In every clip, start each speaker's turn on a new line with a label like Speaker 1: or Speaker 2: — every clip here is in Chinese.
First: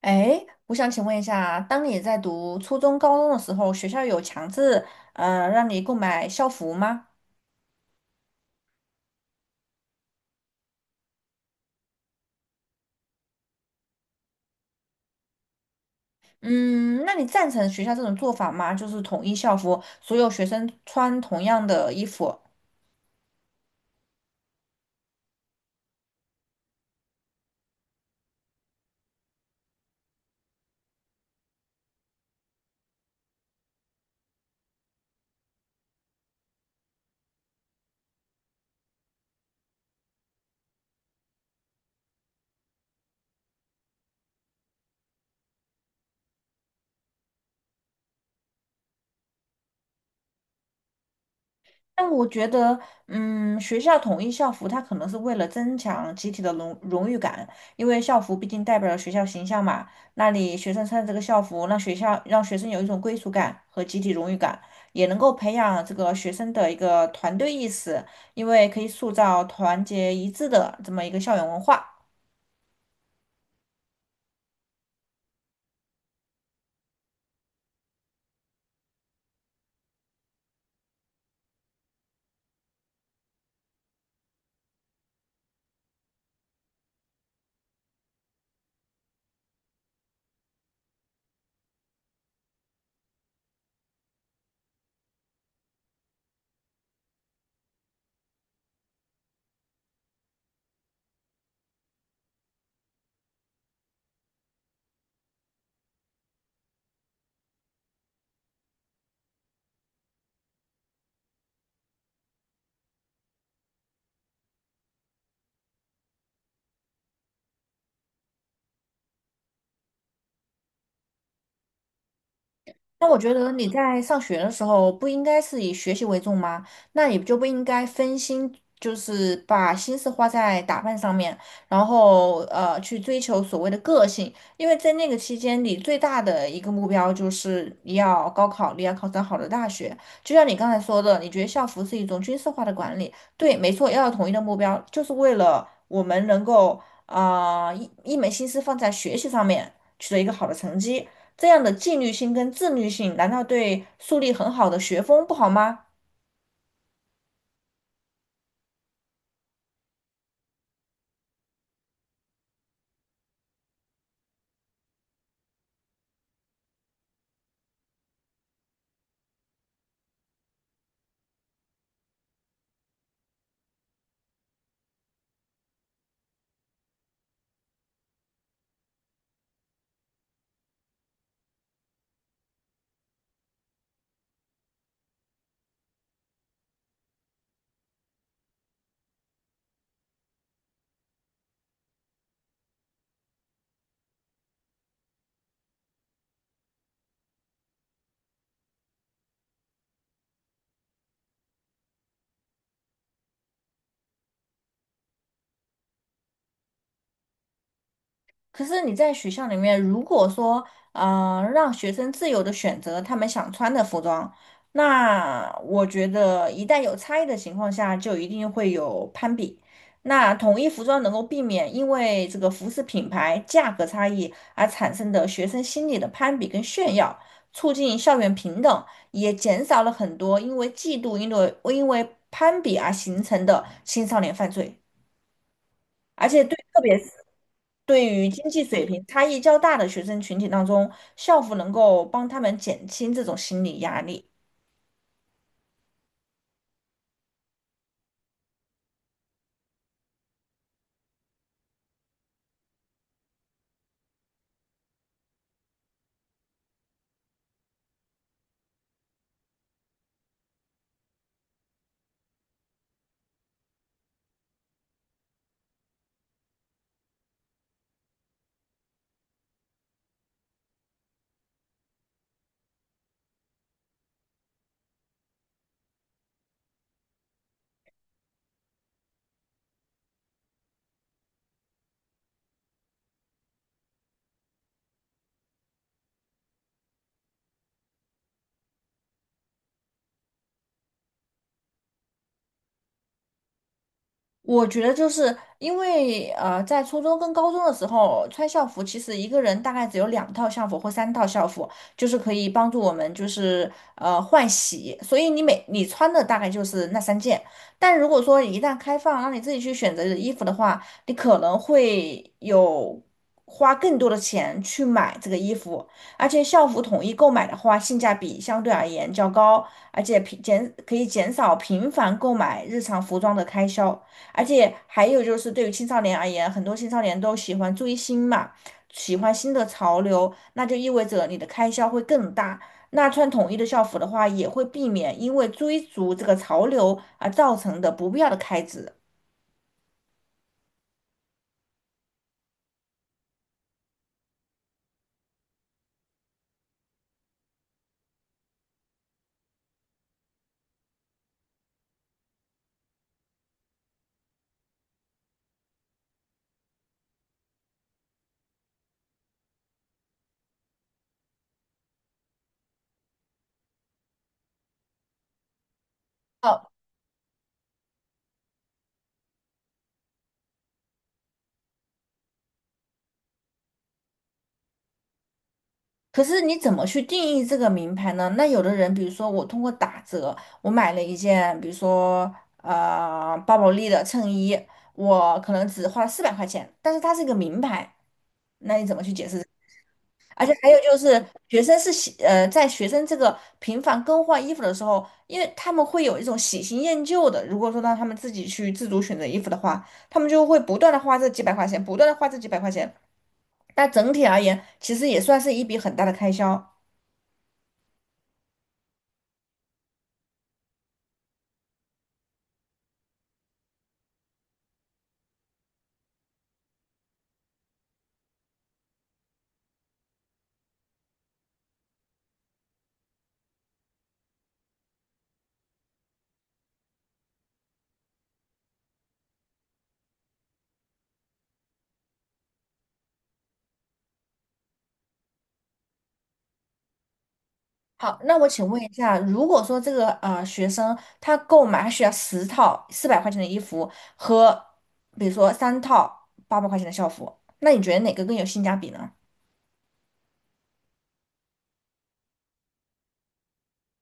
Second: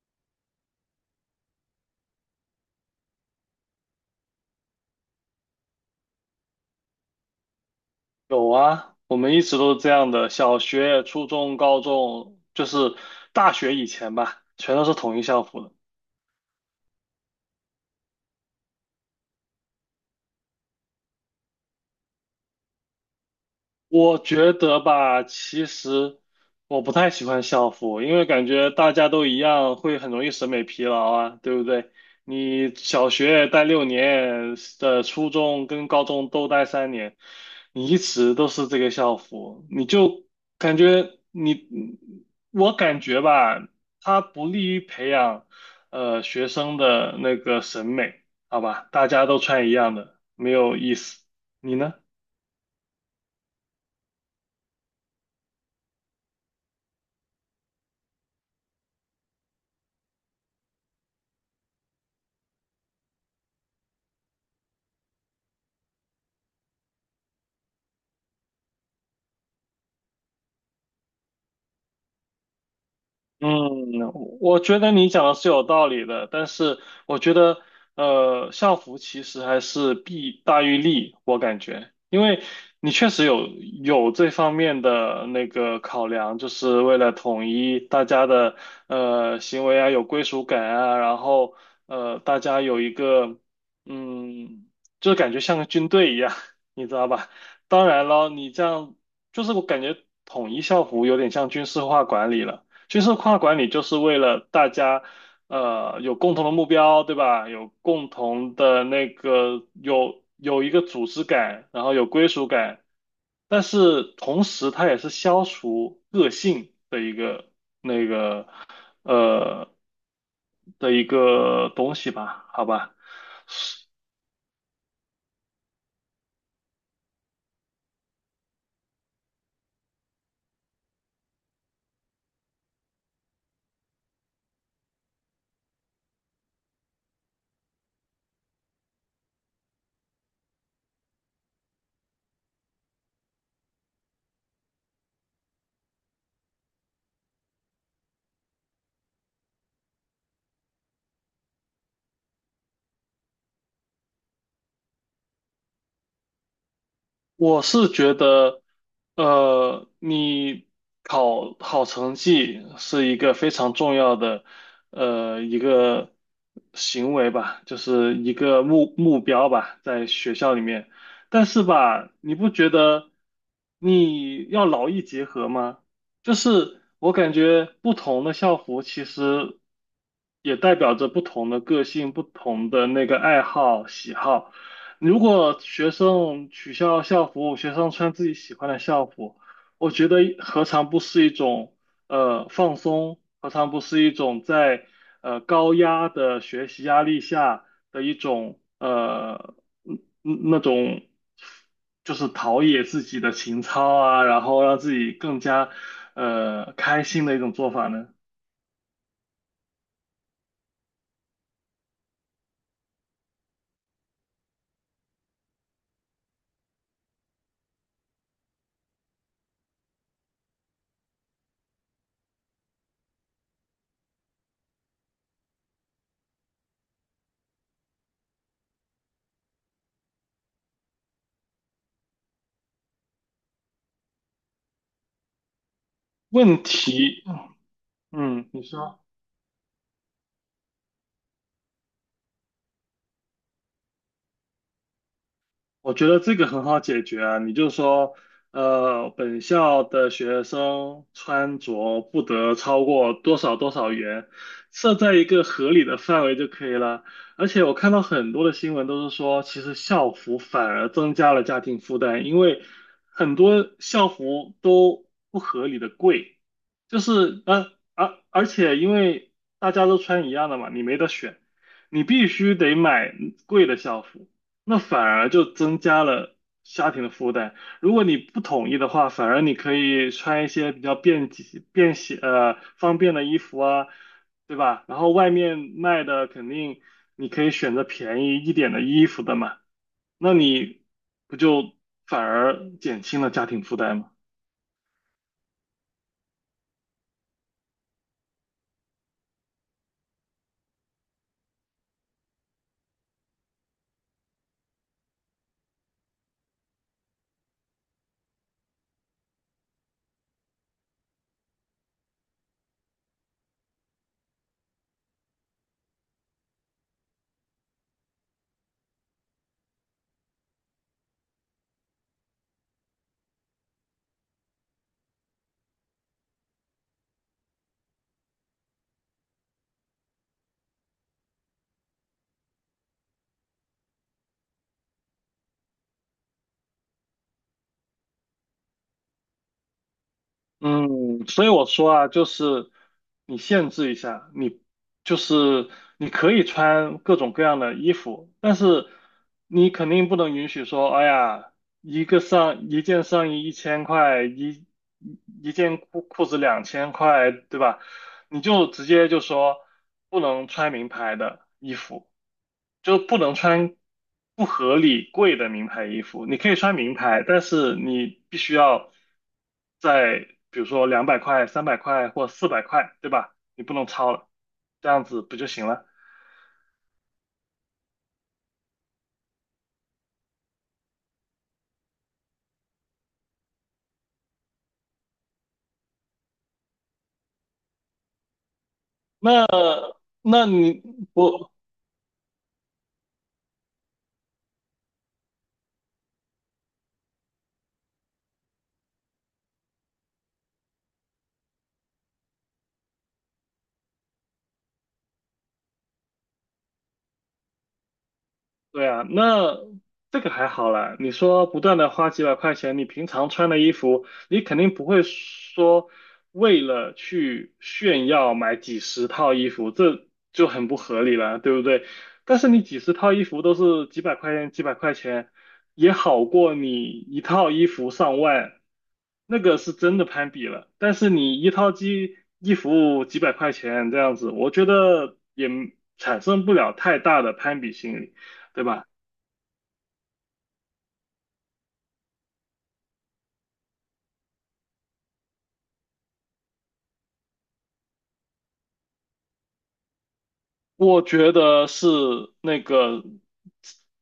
Speaker 1: 哎，我想请问一下，当你在读初中、高中的时候，学校有强制让你购买校服吗？
Speaker 2: 有啊，我们一直都是这样的，小学、初中、高中，就是大学以前吧，全都是统一校服的。
Speaker 1: 嗯，那你赞成学校这种做法吗？就是统一校服，所有学生穿同样的衣服，
Speaker 2: 我觉得吧，其实我不太喜欢校服，因为感觉大家都一样，会很容易审美疲劳啊，对不对？你小学待6年，初中跟高中都待3年，你一直都是这个校服，你就感觉你，我感觉吧，它不利于培养学生的那个审美，好吧？大家都穿一样的，没有意思。你呢？
Speaker 1: 但我觉得，嗯，学校统一校服，它可能是为了增强集体的荣誉感，因为校服毕竟代表了学校形象嘛。那里学生穿这个校服，让学生有一种归属感和集体荣誉感，也能够培养这个学生的一个团队意识，因为可以塑造团结一致的这么一个校园文化。
Speaker 2: 嗯，我觉得你讲的是有道理的，但是我觉得校服其实还是弊大于利，我感觉，因为你确实有这方面的那个考量，就是为了统一大家的行为啊，有归属感啊，然后大家有一个嗯，就感觉像个军队一样，你知道吧？当然了，你这样就是我感觉统一校服有点像军事化管理了。军事化管理就是为了大家，有共同的目标，对吧？有共同的那个，有一个组织感，然后有归属感，但是同时它也是消除个性的一个那个呃的一个东西吧，好吧。
Speaker 1: 那我觉得你在上学的时候不应该是以学习为重吗？那你就不应该分心，就是把心思花在打扮上面，然后去追求所谓的个性，因为在那个期间，你最大的一个目标就是你要高考，你要考上好的大学。就像你刚才说的，你觉得校服是一种军事化的管理，对，没错，要有统一的目标，就是为了我们能够啊、呃一一门心思放在学习上面，取得一个好的成绩。这样的纪律性跟自律性，难道对树立很好的学风不好吗？
Speaker 2: 我觉得,你考好成绩是一个非常重要的，一个行为吧，就是一个目标吧，在学校里面。但是吧，你不觉得你要劳逸结合吗？就是我感觉不同的校服其实也代表着不同的个性、不同的那个爱好、喜好。如果学生取消校服，学生穿自己喜欢的校服，我觉得何尝不是一种放松，何尝不是一种在高压的学习压力下的一种嗯那种就是陶冶自己的情操啊，然后让自己更加开心的一种做法呢？
Speaker 1: 可是你在学校里面，如果说让学生自由的选择他们想穿的服装，那我觉得一旦有差异的情况下，就一定会有攀比。那统一服装能够避免因为这个服饰品牌价格差异而产生的学生心理的攀比跟炫耀，促进校园平等，也减少了很多因为嫉妒、因为攀比而形成的青少年犯罪。而且对，
Speaker 2: 问
Speaker 1: 特别是
Speaker 2: 题，
Speaker 1: 对于
Speaker 2: 嗯，
Speaker 1: 经
Speaker 2: 你
Speaker 1: 济水
Speaker 2: 说。
Speaker 1: 平差异较大的学生群体当中，校服能够帮他们减轻这种心理压力。
Speaker 2: 我觉得这个很好解决啊，你就说，本校的学生穿着不得超过多少多少元，设在一个合理的范围就可以了。而且我看到很多的新闻都是说，其实校服反而增加了家庭负担，因为很多校服都不合理的贵，而且因为大家都穿一样的嘛，你没得选，你必须得买贵的校服。那反而就增加了家庭的负担。如果你不统一的话，反而你可以穿一些比较便捷、便携、方便的衣服啊，对吧？然后外面卖的肯定你可以选择便宜一点的衣服的嘛，那你不就反而减轻了家庭负担吗？
Speaker 1: 我觉得就是因为在初中跟高中的时候穿校服，其实一个人大概只有两套校服或三套校服，就是可以帮助我们就是换洗，所以你穿的大概就是那三件。但如果说一旦开放，让你自己去选择衣服的话，你可能会有花更多的钱去买这个衣服，而且校服统一购买的话，性价比相对而言较高，而且平减可以减少频繁购买日常服装的开销。而且还有就是，对于青少年而言，很多青少年都喜欢追星嘛，喜欢新的潮流，那就意味着你的开销会更大。那穿统一的校服的话，也会避免因为追逐这个潮流而造成的不必要的开支。
Speaker 2: 嗯，所以我说啊，就是你限制一下，你就是你可以穿各种各样的衣服，但是你肯定不能允许说，哎呀，一件上衣1000块，一件裤子2000块，对吧？你就直接就说不能穿名牌的衣服，就不能穿不合理贵的名牌衣服。你可以
Speaker 1: 哦，
Speaker 2: 穿名牌，但是你必须要在比如说200块、300块或四百块，对吧？你不能超了，这样子不就行了？
Speaker 1: 可是你怎么去定义这个名牌呢？那有的人，比如说我通过打折，我买了一件，比如说巴宝莉的衬衣，我可能只花了四百块钱，但是它是一个名牌，那你怎么去解释？
Speaker 2: 那
Speaker 1: 而
Speaker 2: 那
Speaker 1: 且还
Speaker 2: 你
Speaker 1: 有就是，
Speaker 2: 不？
Speaker 1: 学生是喜呃，在学生这个频繁更换衣服的时候，因为他们会有一种喜新厌旧的。如果说让他们自己去自主选择衣服的话，他们就会不断的花这几百块钱，不断的花这几百块钱。但整体而言，其实也算是一笔很大的开销。
Speaker 2: 对啊，那这个还好啦。你说不断的花几百块钱，你平常穿的衣服，你肯定不会说为了去炫耀买几十套衣服，这就很不合理了，对不对？但是你几十套衣服都是几百块钱，几百块钱也好过你一套衣服上万，那个是真的攀比了。但是你一套衣服几百块钱这样子，我觉得也产生不了太大的攀比心理。
Speaker 1: 好，那我
Speaker 2: 对
Speaker 1: 请问
Speaker 2: 吧？
Speaker 1: 一下，如果说这个学生他购买他需要十套四百块钱的衣服和比如说3套800块钱的校服，那你觉得哪个更有性价比呢？
Speaker 2: 我觉得是那个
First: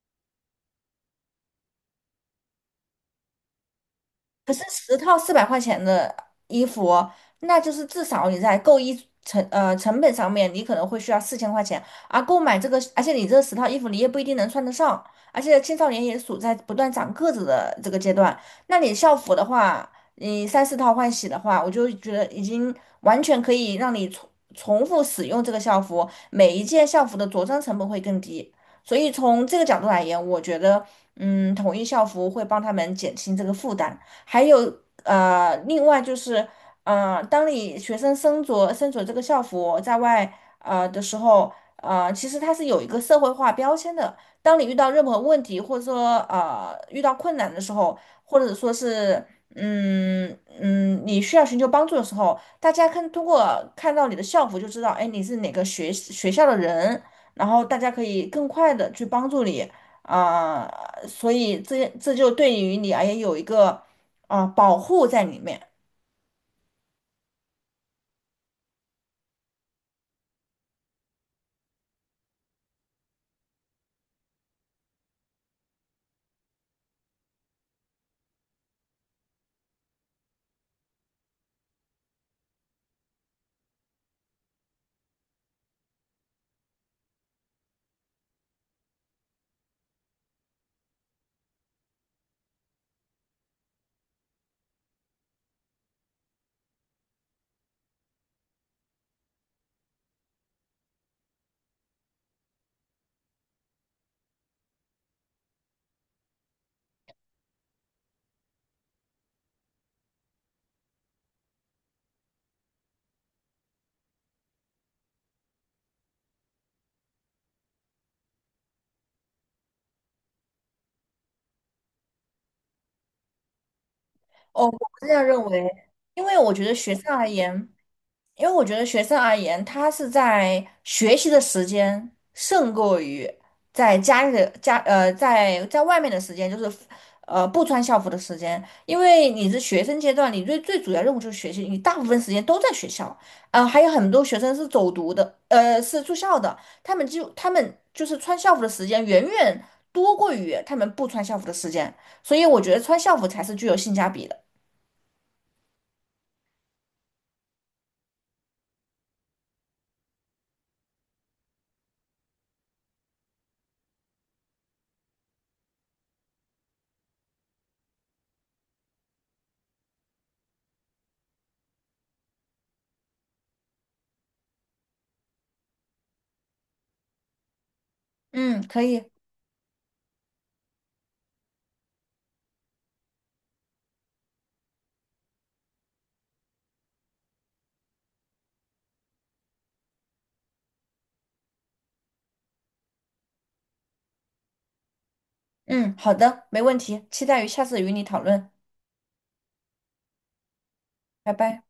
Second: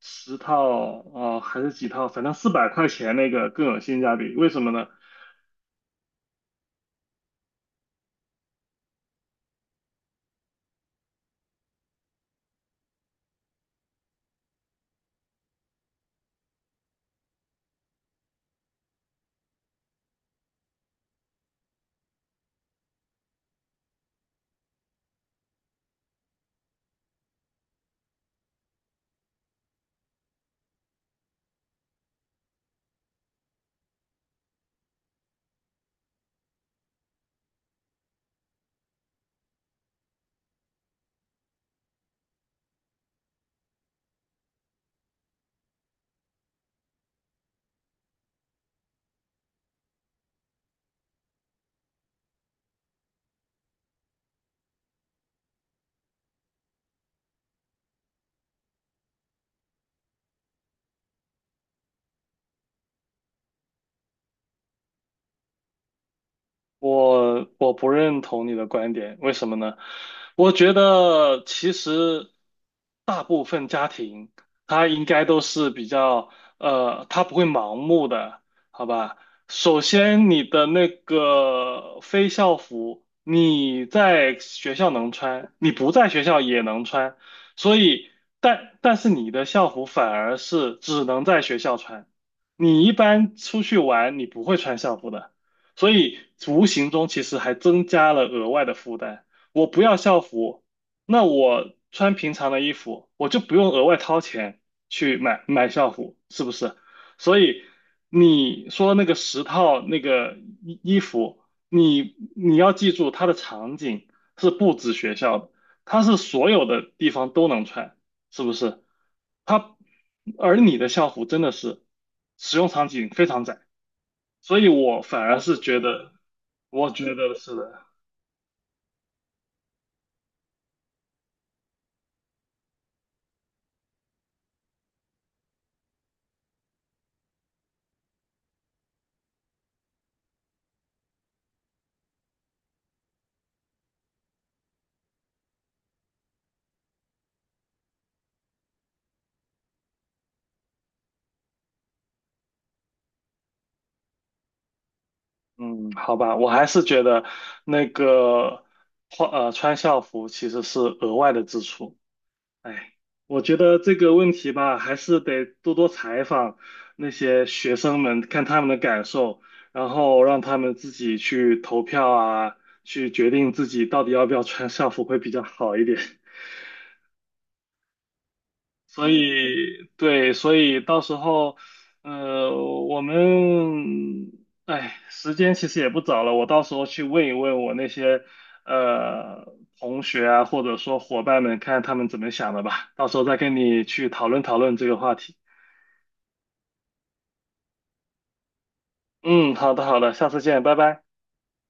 Speaker 2: 十套啊、还是几套，反正400块钱那个更有性价比。为
Speaker 1: 可
Speaker 2: 什
Speaker 1: 是
Speaker 2: 么呢？
Speaker 1: 十套四百块钱的衣服哦，那就是至少你在购衣成呃成本上面，你可能会需要4000块钱，而购买这个，而且你这十套衣服你也不一定能穿得上，而且青少年也处在不断长个子的这个阶段，那你校服的话，你三四套换洗的话，我就觉得已经完全可以让你重复使用这个校服，每一件校服的着装成本会更低，所以从这个角度来言，我觉得嗯，统一校服会帮他们减轻这个负担。还有另外就是，当你学生身着这个校服在外的时候，其实它是有一个社会化标签的。当你遇到任何问题，或者说遇到困难的时候，或者说是你需要寻求帮助的时候，大家通过看到你的校服就知道，哎，你是哪个学校的人，然后大家可以更快的去帮助你。啊、所以这就对于你而言有一个保护在里面。
Speaker 2: 我不认同你的观点，为什么呢？我觉得其实大部分家庭，他应该都是比较，他不会盲目的，好吧？首先，你的那个非校服，你在学校能穿，你不在学校也能穿，所以，但是你的校服反而是只能在学校穿，你一般出去玩，你不会穿校服的。所以无形中其实还增加了额外的负担。我不要校服，那我穿平常的衣服，我就不用额外掏钱去买校服，是不是？所以你说那个十套那个衣服，你要记住它的场景是不止学校的，它是所有的地方都能穿，是不是？它你的校服真的是使用场景非常窄。所
Speaker 1: 哦，
Speaker 2: 以
Speaker 1: 我不
Speaker 2: 我
Speaker 1: 是这
Speaker 2: 反
Speaker 1: 样
Speaker 2: 而
Speaker 1: 认
Speaker 2: 是
Speaker 1: 为，
Speaker 2: 觉得，
Speaker 1: 因为我觉得
Speaker 2: 我
Speaker 1: 学生
Speaker 2: 觉
Speaker 1: 而
Speaker 2: 得是
Speaker 1: 言，
Speaker 2: 的，
Speaker 1: 因为我觉得学生而言，他是在学习的时间胜过于在家里的家呃在在外面的时间，就是不穿校服的时间，因为你是学生阶段，你最主要任务就是学习，你大部分时间都在学校，还有很多学生是走读的，是住校的，他们就是穿校服的时间远远多过于他们不穿校服的时间。所以我觉得穿校服才是具有性价比的。
Speaker 2: 嗯，好吧，我还是觉得那个穿校服其实是额外的支出。哎，我觉得这个问题吧，还是得多多采访那些学生们，看他们的感受，然后让他们自己去投票啊，去决定自己到底要不要穿校服会比较好一点。
Speaker 1: 嗯，可以，
Speaker 2: 所以对，所以到时候，呃，我们，哎，时间其实也不早了，我到时候去问一问我那些呃同学啊，或者说伙伴们，看他们怎么想的吧，到时候再跟你去讨论讨论这个话题。
Speaker 1: 嗯，好的，没问题，期待于下次与你讨论，
Speaker 2: 嗯，好的好的，下次见，拜拜。
Speaker 1: 拜拜。